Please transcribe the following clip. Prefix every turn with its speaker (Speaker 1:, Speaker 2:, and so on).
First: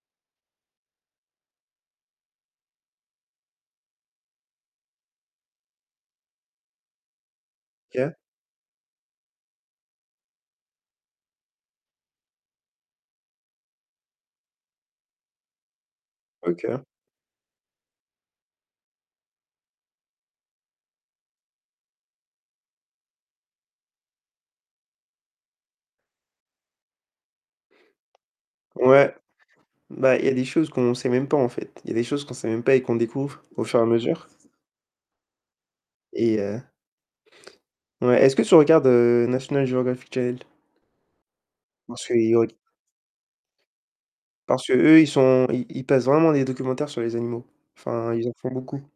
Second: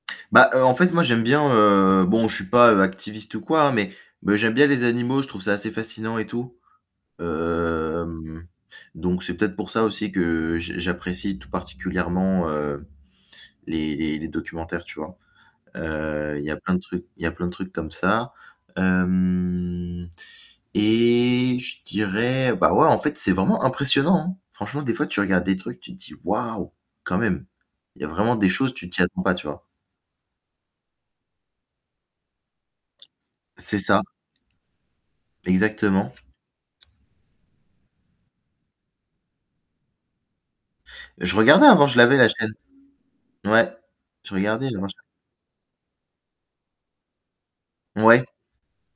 Speaker 1: Bah heu, en fait, moi j'aime bien, heu, bon je suis pas, heu, activiste ou quoi, hein, mais mais j'aime bien les animaux, je trouve ça assez fascinant et tout.
Speaker 2: OK.
Speaker 1: Hem, donc c'est peut-être pour ça aussi que j j'apprécie tout particulièrement, heu, les les les documentaires, tu vois? Heu, il y a plein de
Speaker 2: OK.
Speaker 1: trucs il y a plein de trucs comme ça. Hem. Et je dirais, bah, ouais, en fait c'est vraiment impressionnant, hein. Franchement, des fois tu regardes des trucs, tu te dis: «Waouh, quand même!» il y a vraiment des choses, tu t'y
Speaker 2: Ouais,
Speaker 1: attends pas tu vois?
Speaker 2: bah, il y a des choses qu'on sait même pas, en fait. Il y a des choses qu'on sait même pas, et qu'on découvre au
Speaker 1: C'est
Speaker 2: fur et à
Speaker 1: ça.
Speaker 2: mesure.
Speaker 1: Exactement.
Speaker 2: Et heu Ouais, est-ce que tu regardes, heu, National Geographic Channel?
Speaker 1: Je regardais, avant, je l'avais, la chaîne.
Speaker 2: [unintelligible]
Speaker 1: Ouais, je
Speaker 2: Parce
Speaker 1: regardais.
Speaker 2: qu'eux,
Speaker 1: [unintelligible]
Speaker 2: ils sont ils ils passent vraiment des documentaires sur les animaux. Enfin, ils
Speaker 1: Ouais.
Speaker 2: en font beaucoup.